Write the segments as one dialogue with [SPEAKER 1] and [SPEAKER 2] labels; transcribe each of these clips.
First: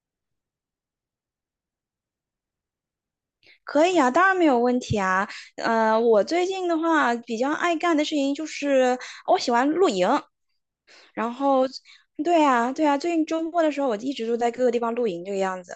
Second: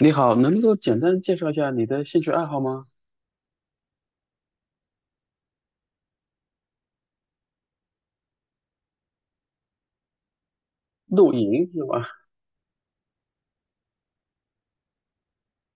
[SPEAKER 1] 你好，能够简单介绍一下你的兴趣爱好吗？
[SPEAKER 2] 可以啊，当然没有问题啊。我最近的话比较爱干的事情就是我喜欢露营，
[SPEAKER 1] 露
[SPEAKER 2] 然后，
[SPEAKER 1] 营是吧？
[SPEAKER 2] 对啊，对啊，最近周末的时候我一直都在各个地方露营这个样子。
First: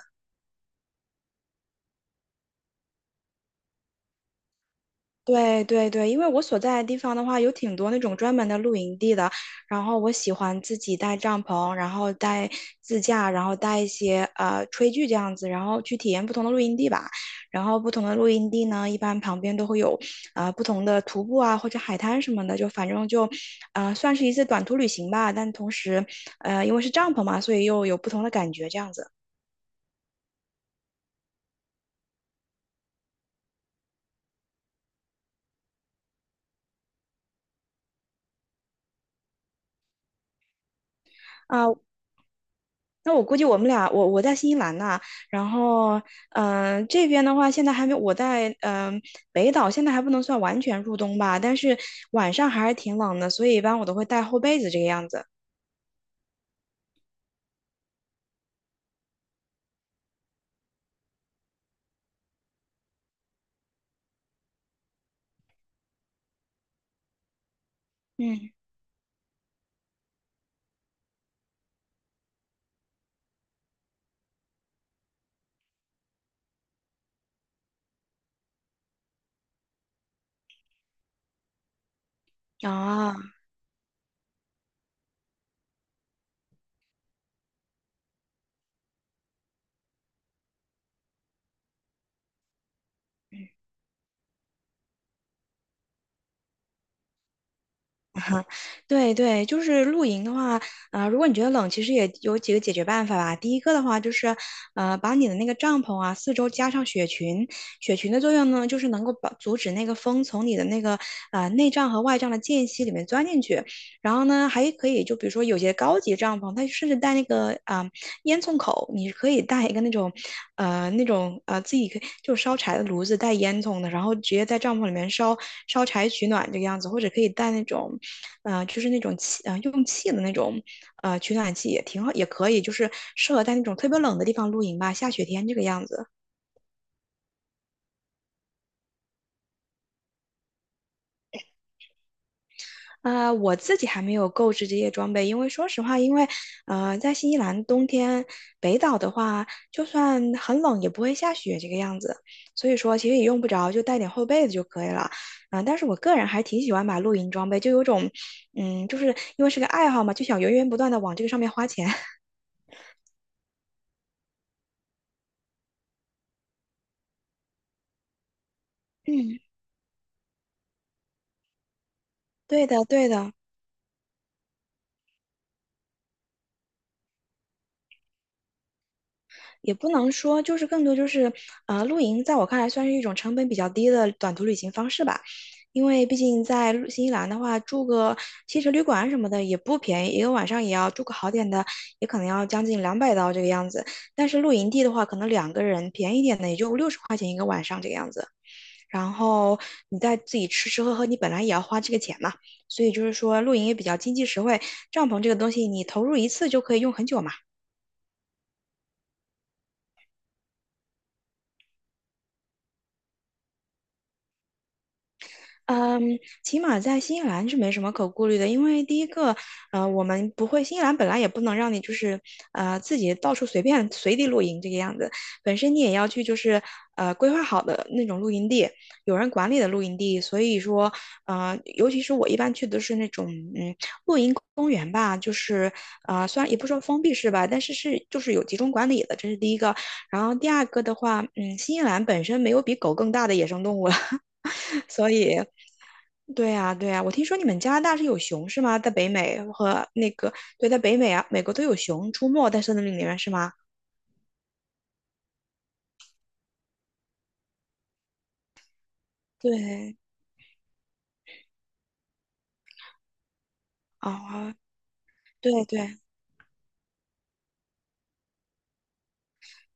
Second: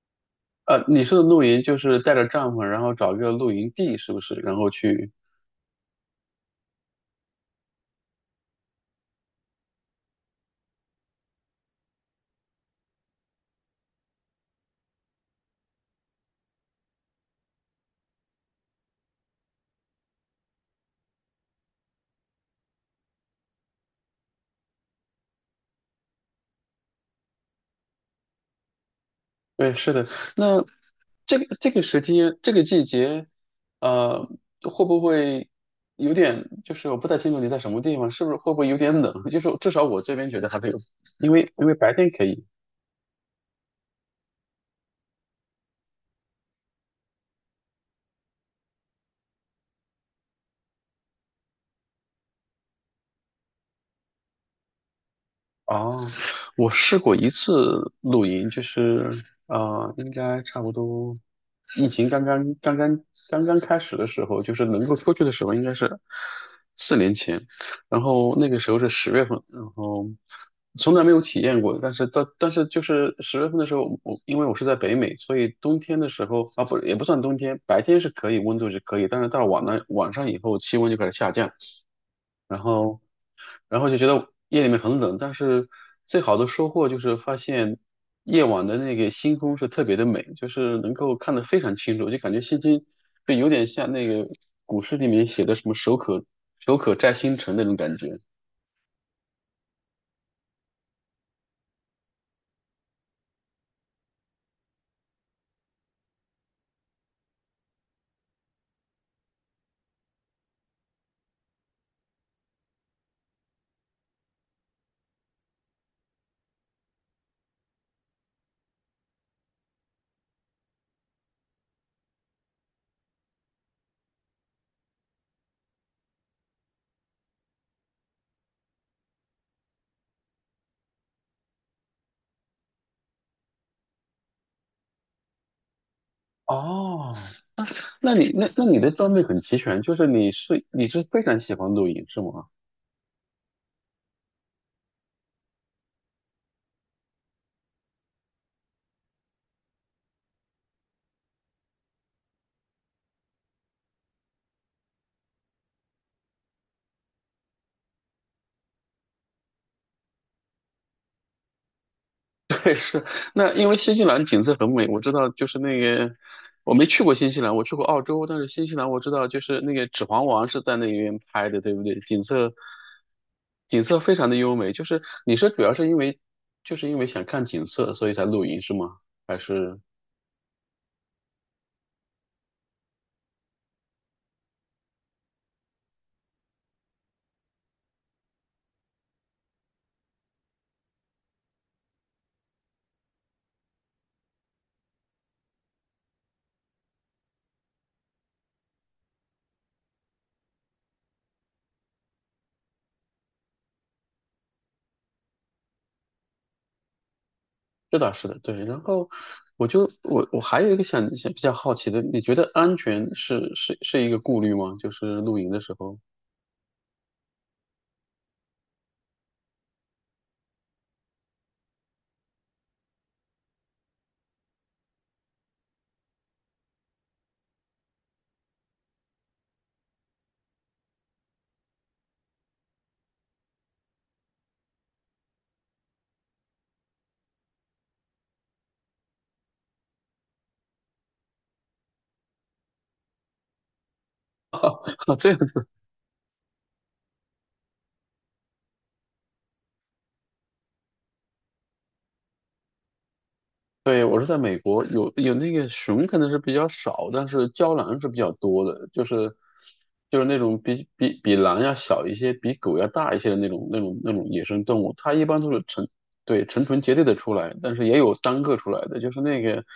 [SPEAKER 1] 你说的露营就是带着帐篷，然后找一个露营地，是不是？然后去，
[SPEAKER 2] 对对对，因为我所在的地方的话，有挺多那种专门的露营地的。然后我喜欢自己带帐篷，然后带自驾，然后带一些炊具这样子，然后去体验不同的露营地吧。然后不同的露营地呢，一般旁边都会有不同的徒步啊或者海滩什么的，就反正就算是一次短途旅行吧。但同时因为是帐篷嘛，所以又有不同的感觉这样子。
[SPEAKER 1] 对，是的。那这个时期，这个季节，呃，会不会有点？就是我不太清楚你在什么地方，是不是会不会有点冷？就是至少我这边觉得还没有，因为
[SPEAKER 2] 啊。
[SPEAKER 1] 白天可以。
[SPEAKER 2] 那我估计我们俩，我在新西兰呐，然后这边的话现在还没，我在北岛现在还不能算完全入冬吧，但是晚上还是挺冷的，所以一般我都会带厚被子这个样子。
[SPEAKER 1] 哦，我试过一次露营，就是应该差不多疫情刚刚开始的时候，就是能够出去的时候，应该是4年前。然后那
[SPEAKER 2] 嗯，
[SPEAKER 1] 个时候是十月份，然后从来没有体验过。但是就是十月份的时候，我因为我是在北美，所以冬天的时候啊，不也不算冬天，白天是可以温度是可以，但是到了晚上以后，气温就开始下降。然后，
[SPEAKER 2] 啊。
[SPEAKER 1] 然后就觉得夜里面很冷，但是最好的收获就是发现夜晚的那个星空是特别的美，就是能够看得非常清楚，就感觉星星就有点像那个古诗里面写的什么"手可摘星辰"那种感觉。
[SPEAKER 2] 对对，就是露营的话，如果你觉得冷，其实也有几个解决办法吧。第一个的话就是，把你的那个帐篷啊，四周加上雪裙。雪裙的作用呢，就是能够把阻止那个风从你的那个内帐和外帐的间隙里面钻进去。然后呢，还可以就比如说有些高级帐篷，它甚至带那个烟囱口，你可以带一个那种自己可以就烧柴的炉子带烟囱的，然后直接在帐篷里面烧柴取暖这个样子，或者可以带那种。就是那种气用气的那种取暖器也挺好，也可以，就是适合在那种特别冷的地方露营吧，下雪天这个样子。
[SPEAKER 1] 哦，那你的装备很齐全，就是你是非常喜欢露营是吗？
[SPEAKER 2] 我自己还没有购置这些装备，因为说实话，因为在新西兰冬天北岛的话，就算很冷也不会下雪这个样子，所以说其实也用不着，就带点厚被子就可以了。但是我个人还挺喜欢买露营装备，就有种，就是因为是个爱好嘛，就想源源不断的往这个上面花钱。
[SPEAKER 1] 对，是。那因为新西兰景色很美，我知道就是那个我没去过新西兰，我去过澳洲，但是新西兰我知道
[SPEAKER 2] 嗯，
[SPEAKER 1] 就是那个《指环王》是在那边拍的，对不对？景色
[SPEAKER 2] 对的，对的。
[SPEAKER 1] 景色非常的优美，就是你是主要是因为就是因为想看景色，所以才露营是吗？还
[SPEAKER 2] 也
[SPEAKER 1] 是
[SPEAKER 2] 不能说，就是更多就是，露营在我看来算是一种成本比较低的短途旅行方式吧，因为毕竟在新西兰的话，住个汽车旅馆什么的也不便宜，一个晚上也要住个好点的，也可能要将近200刀这个样子。但是露营地的话，可能两个人便宜一点的也就60块钱一个晚上这个样子，然后你再自己吃吃喝喝，你本来也要花这个钱嘛，所以就是说露营也比较经济实惠，帐篷这个东西你投入一次就可以用很久嘛。
[SPEAKER 1] 这倒是的，对。然后我就我我还有一个想想比较好奇的，你觉得安全是一个顾虑吗？就是露营的时候，
[SPEAKER 2] 嗯，起码在新西兰是没什么可顾虑的，因为第一个，我们不会，新西兰本来也不能让你就是自己到处随便随地露营这个样子，本身你也要去就是规划好的那种露营地，有人管理的露营地，所以说尤其是我一般去的是那种嗯公园吧，就是虽然也不说封闭式吧，但是是就是有集中管理的，这是第一个，然后第二个的话，新西兰本身没有比狗更大的野生动物了。所
[SPEAKER 1] 这
[SPEAKER 2] 以，对呀，对呀，我听说你们加拿大是有熊是吗？在北美和那个，对，在北美啊，美国都有熊出没在森林里面是吗？
[SPEAKER 1] 对，我是在美国，有那个熊可能是比较少，但是郊狼是比较多的，就是
[SPEAKER 2] 对，
[SPEAKER 1] 就是那种比狼要小一些，比狗要大一些的那种野
[SPEAKER 2] 啊，
[SPEAKER 1] 生动物，它一般都是
[SPEAKER 2] 对
[SPEAKER 1] 成
[SPEAKER 2] 对，
[SPEAKER 1] 对成群结队的出来，但是也有单个出来的，就是那个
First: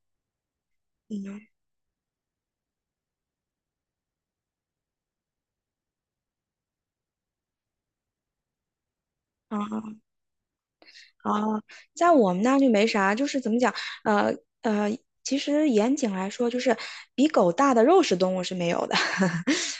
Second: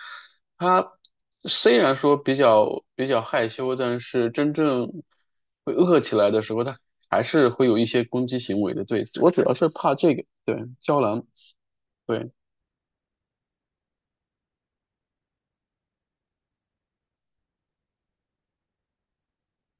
[SPEAKER 1] 它
[SPEAKER 2] 嗯，
[SPEAKER 1] 虽然说比较害羞，但是真正会饿起来的时候，它还是会有一些攻击行为的。对，我主要是怕
[SPEAKER 2] 啊
[SPEAKER 1] 这个，对，郊狼，
[SPEAKER 2] 啊，在
[SPEAKER 1] 对。
[SPEAKER 2] 我们那就没啥，就是怎么讲，呃呃，其实严谨来说，就是比狗大的肉食动物是没有的。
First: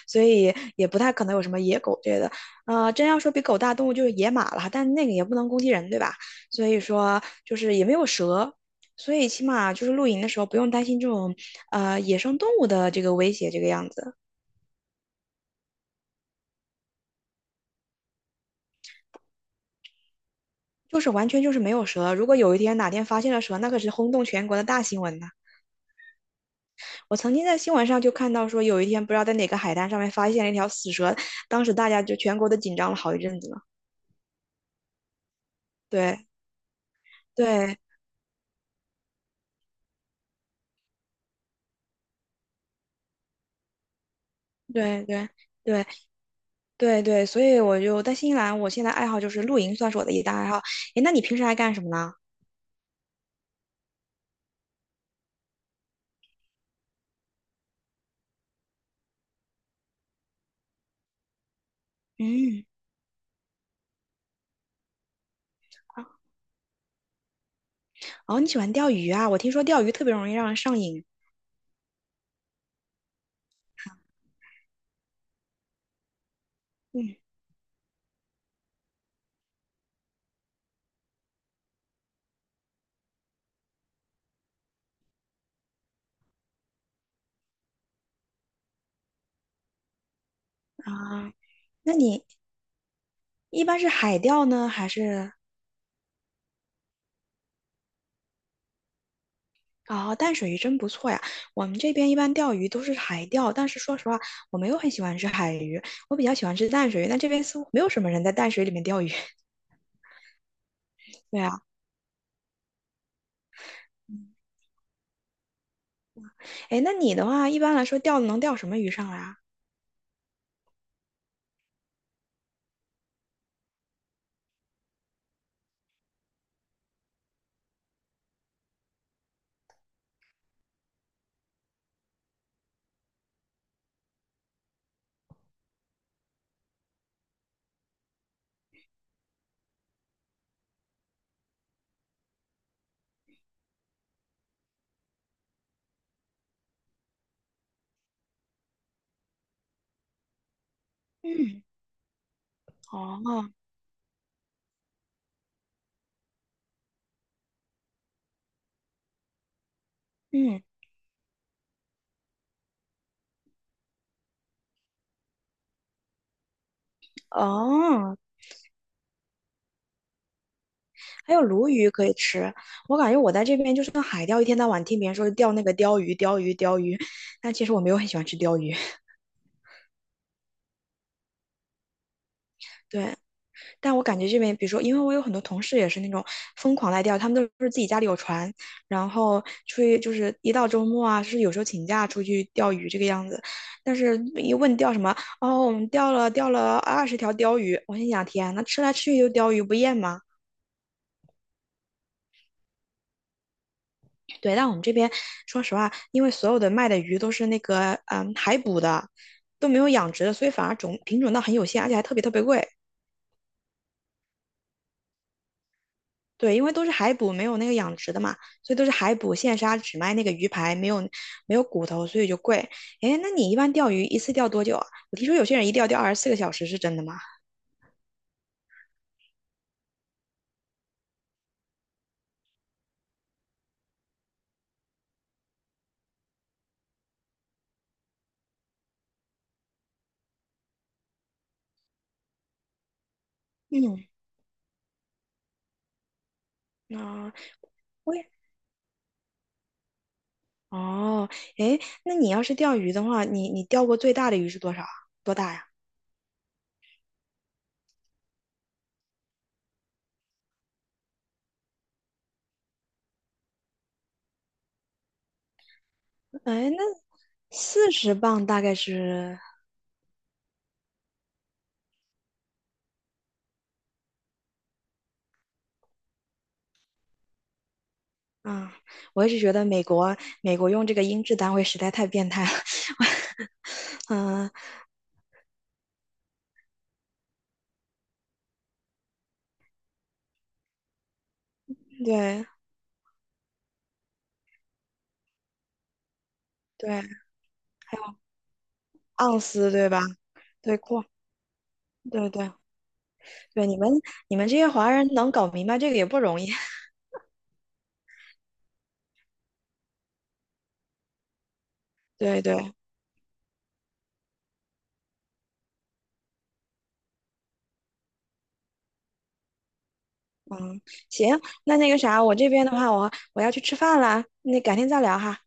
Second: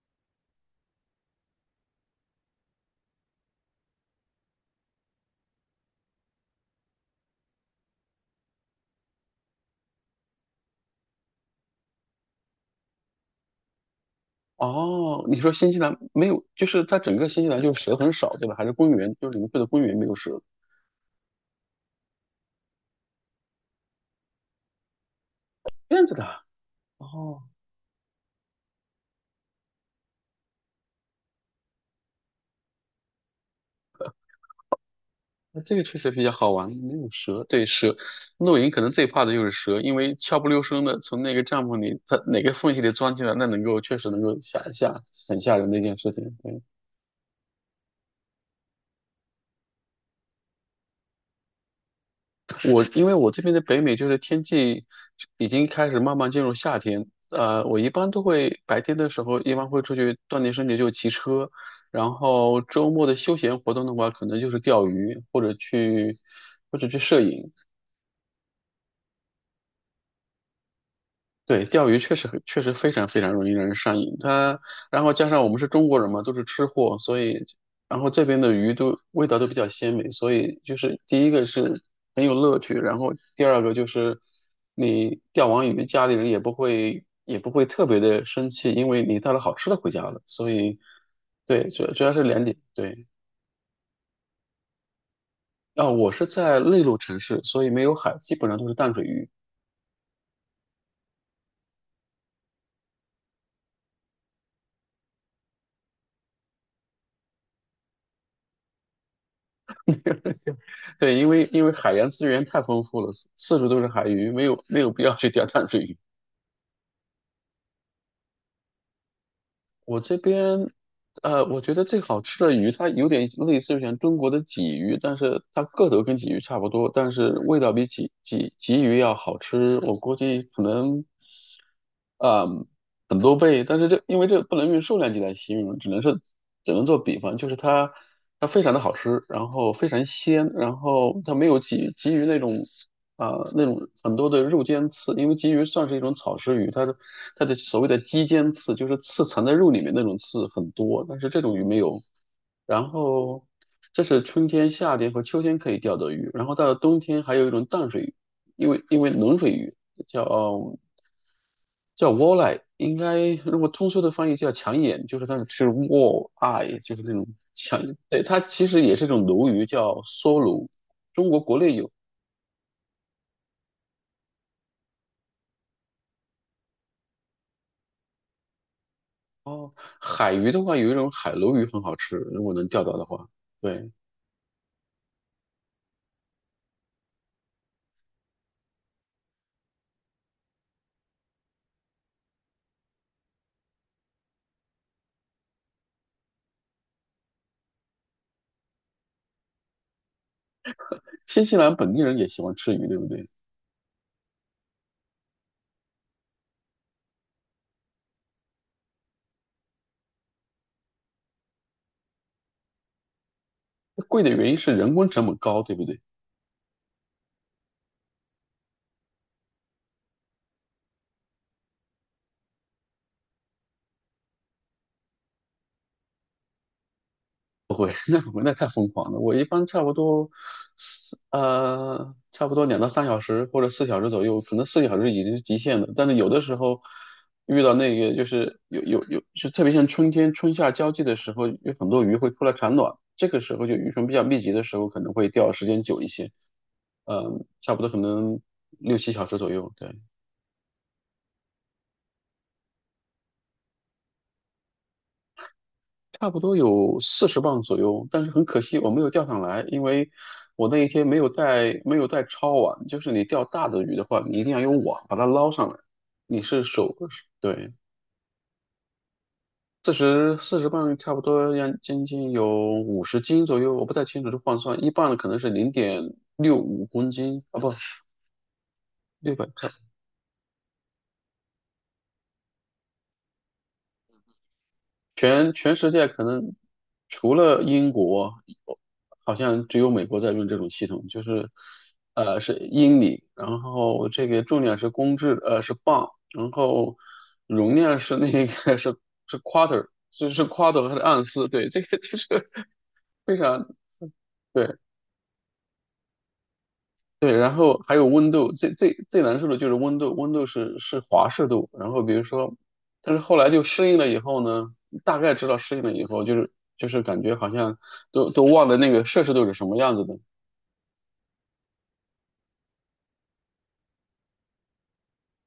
[SPEAKER 2] 所以也不太可能有什么野狗之类的。真要说比狗大动物就是野马了，但那个也不能攻击人，对吧？所以说就是也没有蛇，所以起码就是露营的时候不用担心这种野生动物的这个威胁这个样子。
[SPEAKER 1] 哦，你说新西兰没有，就是它整个新西兰就是蛇很少，对吧？还是公园，就是零碎的公园没有蛇，
[SPEAKER 2] 就是完全就是没有蛇。如果有一天哪天发现了蛇，那可是轰动全国的大新闻呢。
[SPEAKER 1] 这样子的啊。
[SPEAKER 2] 我曾
[SPEAKER 1] 哦，
[SPEAKER 2] 经在新闻上就看到说，有一天不知道在哪个海滩上面发现了一条死蛇，当时大家就全国都紧张了好一阵子呢。
[SPEAKER 1] 那这个确实比
[SPEAKER 2] 对
[SPEAKER 1] 较好玩，没有蛇。对，
[SPEAKER 2] 对
[SPEAKER 1] 蛇，露营可能最怕的就是蛇，因为悄不溜声的从那个帐篷里，它哪个缝隙里钻进来，那能够确实能够吓一吓
[SPEAKER 2] 对对
[SPEAKER 1] 很吓人的一
[SPEAKER 2] 对，
[SPEAKER 1] 件事情。对。
[SPEAKER 2] 对对，所以我就在新西兰，我现在爱好就是露营，算是我的一大爱好。诶，那你平时爱干什么呢？
[SPEAKER 1] 我因为我这边的北美就是天气已经开始慢慢进入夏天，我一般都会白天的时候一般会出去锻炼身体，就骑车，然后
[SPEAKER 2] 嗯，
[SPEAKER 1] 周末的休闲活动的话，可能就是钓鱼或者去摄影。
[SPEAKER 2] 哦，你喜欢钓鱼啊？我听说钓鱼特别容易让人上瘾。
[SPEAKER 1] 对，钓鱼确实非常非常容易让人上瘾。它，然后加上我们是中国人嘛，都是吃货，
[SPEAKER 2] 嗯
[SPEAKER 1] 所以，然后这边的鱼都味道都比较鲜美，所以就是第一个是很有乐趣，然后第二个就是你钓完鱼，家里人也不会特别的生气，因为你带了好吃的回家了。所以，
[SPEAKER 2] 啊，
[SPEAKER 1] 对，主
[SPEAKER 2] 那
[SPEAKER 1] 主要是
[SPEAKER 2] 你
[SPEAKER 1] 两点，对。
[SPEAKER 2] 一般是海钓呢，还是
[SPEAKER 1] 啊，我是在内陆城市，所以没有海，基本上都是淡水鱼。
[SPEAKER 2] 哦，淡水鱼真不错呀。我们这边一般钓鱼都是海钓，但是说实话，我没有很喜欢吃海鱼，我比较喜欢吃淡水鱼。但这边似乎没有什么人在淡水里面钓鱼。
[SPEAKER 1] 对，因
[SPEAKER 2] 对
[SPEAKER 1] 为
[SPEAKER 2] 啊，
[SPEAKER 1] 因为海洋资源太丰富了，四处都是海鱼，没有必要去钓淡水鱼。
[SPEAKER 2] 诶，那你的话，一般来说钓能钓什么鱼上来啊？
[SPEAKER 1] 我这边，我觉得最好吃的鱼，它有点类似于像中国的鲫鱼，但是它个头跟鲫鱼差不多，但是味道比鲫鱼要好吃。我估计可能啊、很多倍，但是因为这不能用数量级来形容，只能做比方，就是它非常的好吃，然后非常鲜，然后它没有鲫鱼那种啊、那种很多的肉尖刺，因为鲫鱼算是一种草食鱼，它的所谓的肌尖刺就是刺藏在肉里面那种刺很多，但是这种
[SPEAKER 2] 嗯，
[SPEAKER 1] 鱼没有。然
[SPEAKER 2] 哦，
[SPEAKER 1] 后这是春天、夏天和秋天可以钓的鱼，然后到了冬天还有一种淡水鱼，因为冷水鱼
[SPEAKER 2] 嗯，
[SPEAKER 1] 叫。叫 wall eye，应该如果通俗的翻译叫抢眼，就是它是 wall eye，就是那种抢。
[SPEAKER 2] 哦。
[SPEAKER 1] 对，它其实也是一种鲈鱼，叫梭鲈，中
[SPEAKER 2] 还
[SPEAKER 1] 国
[SPEAKER 2] 有
[SPEAKER 1] 国
[SPEAKER 2] 鲈
[SPEAKER 1] 内
[SPEAKER 2] 鱼
[SPEAKER 1] 有。
[SPEAKER 2] 可以吃。我感觉我在这边就是像海钓，一天到晚听别人说钓那个鲷鱼、鲷鱼、鲷鱼，但其实我没有很喜欢吃鲷鱼。
[SPEAKER 1] 哦，海鱼的话有一种海鲈鱼很好吃，如果能钓到的
[SPEAKER 2] 对，
[SPEAKER 1] 话。对，
[SPEAKER 2] 但我感觉这边，比如说，因为我有很多同事也是那种疯狂在钓，他们都是自己家里有船，然后出去就是一到周末啊，是有时候请假出去钓鱼这个样子。但是一问钓什么，哦，我们钓了20条鲷鱼，我心想，天呐，那吃来吃去就鲷鱼，不厌吗？
[SPEAKER 1] 新西兰本地人也喜欢吃鱼，对不对？
[SPEAKER 2] 对，但我们这边说实话，因为所有的卖的鱼都是那个海捕的，都没有养殖的，所以反而品种倒很有限，而且还特别特别贵。
[SPEAKER 1] 贵的原因是人工成本高，对不对？
[SPEAKER 2] 对，因为都是海捕，没有那个养殖的嘛，所以都是海捕现杀，只卖那个鱼排，没有骨头，所以就贵。哎，那你一般钓鱼一次钓多久啊？我听说有些人一钓钓24个小时，是真的吗？
[SPEAKER 1] 那我那太疯狂了，我一般差不多差不多2到3小时或者四小时左右，可能四小时已经是极限了。但是有的时候遇到那个就是有，就特别像春天春夏交际的时候，有很多鱼会出来产卵，这个时候就鱼
[SPEAKER 2] 嗯，
[SPEAKER 1] 群比较密集的时候，可能会钓时间久一些，
[SPEAKER 2] 那、
[SPEAKER 1] 差不多可
[SPEAKER 2] 我也
[SPEAKER 1] 能6、7小时左右，对。
[SPEAKER 2] 哦，哎，那你要是钓鱼的话，你钓过最大的鱼是多少啊？多大呀？
[SPEAKER 1] 差不多有四十磅左右，但是很可惜我没有钓上来，因为我那一天没有带抄网，就是你钓大的鱼的话，你一定要用网把它捞上来。你是
[SPEAKER 2] 哎，那
[SPEAKER 1] 手，对，
[SPEAKER 2] 40磅大概是。
[SPEAKER 1] 四十磅差不多要将近有50斤左右，我不太清楚这换算，1磅可能是0.65公斤啊，不，
[SPEAKER 2] 啊，我一
[SPEAKER 1] 六
[SPEAKER 2] 直
[SPEAKER 1] 百
[SPEAKER 2] 觉得美国用这个音质单位实在太变态了。嗯，
[SPEAKER 1] 全世界可能除了英国，好像只有美国在用这种系统，就是
[SPEAKER 2] 对
[SPEAKER 1] 是英里，然后这个重量是公制，是磅，然
[SPEAKER 2] 对，
[SPEAKER 1] 后容
[SPEAKER 2] 还
[SPEAKER 1] 量
[SPEAKER 2] 有
[SPEAKER 1] 是那个 是是
[SPEAKER 2] 盎司
[SPEAKER 1] quarter，
[SPEAKER 2] 对吧？
[SPEAKER 1] 就是
[SPEAKER 2] 对，
[SPEAKER 1] quarter 和盎司，对，这个就
[SPEAKER 2] 对
[SPEAKER 1] 是
[SPEAKER 2] 对
[SPEAKER 1] 非
[SPEAKER 2] 对，
[SPEAKER 1] 常
[SPEAKER 2] 你们这些
[SPEAKER 1] 对。
[SPEAKER 2] 华人能搞明白这个也不容易。
[SPEAKER 1] 对，然后还有温度，最难受的就是温度，是华氏度。然后比如
[SPEAKER 2] 对
[SPEAKER 1] 说，
[SPEAKER 2] 对，
[SPEAKER 1] 但是后来就适应了以后呢，大概知道适应了以后，就是感觉好像都忘了那个摄氏度是什么样子的。
[SPEAKER 2] 行，那个啥，我这边的话，我要去吃饭啦，那改天再聊哈。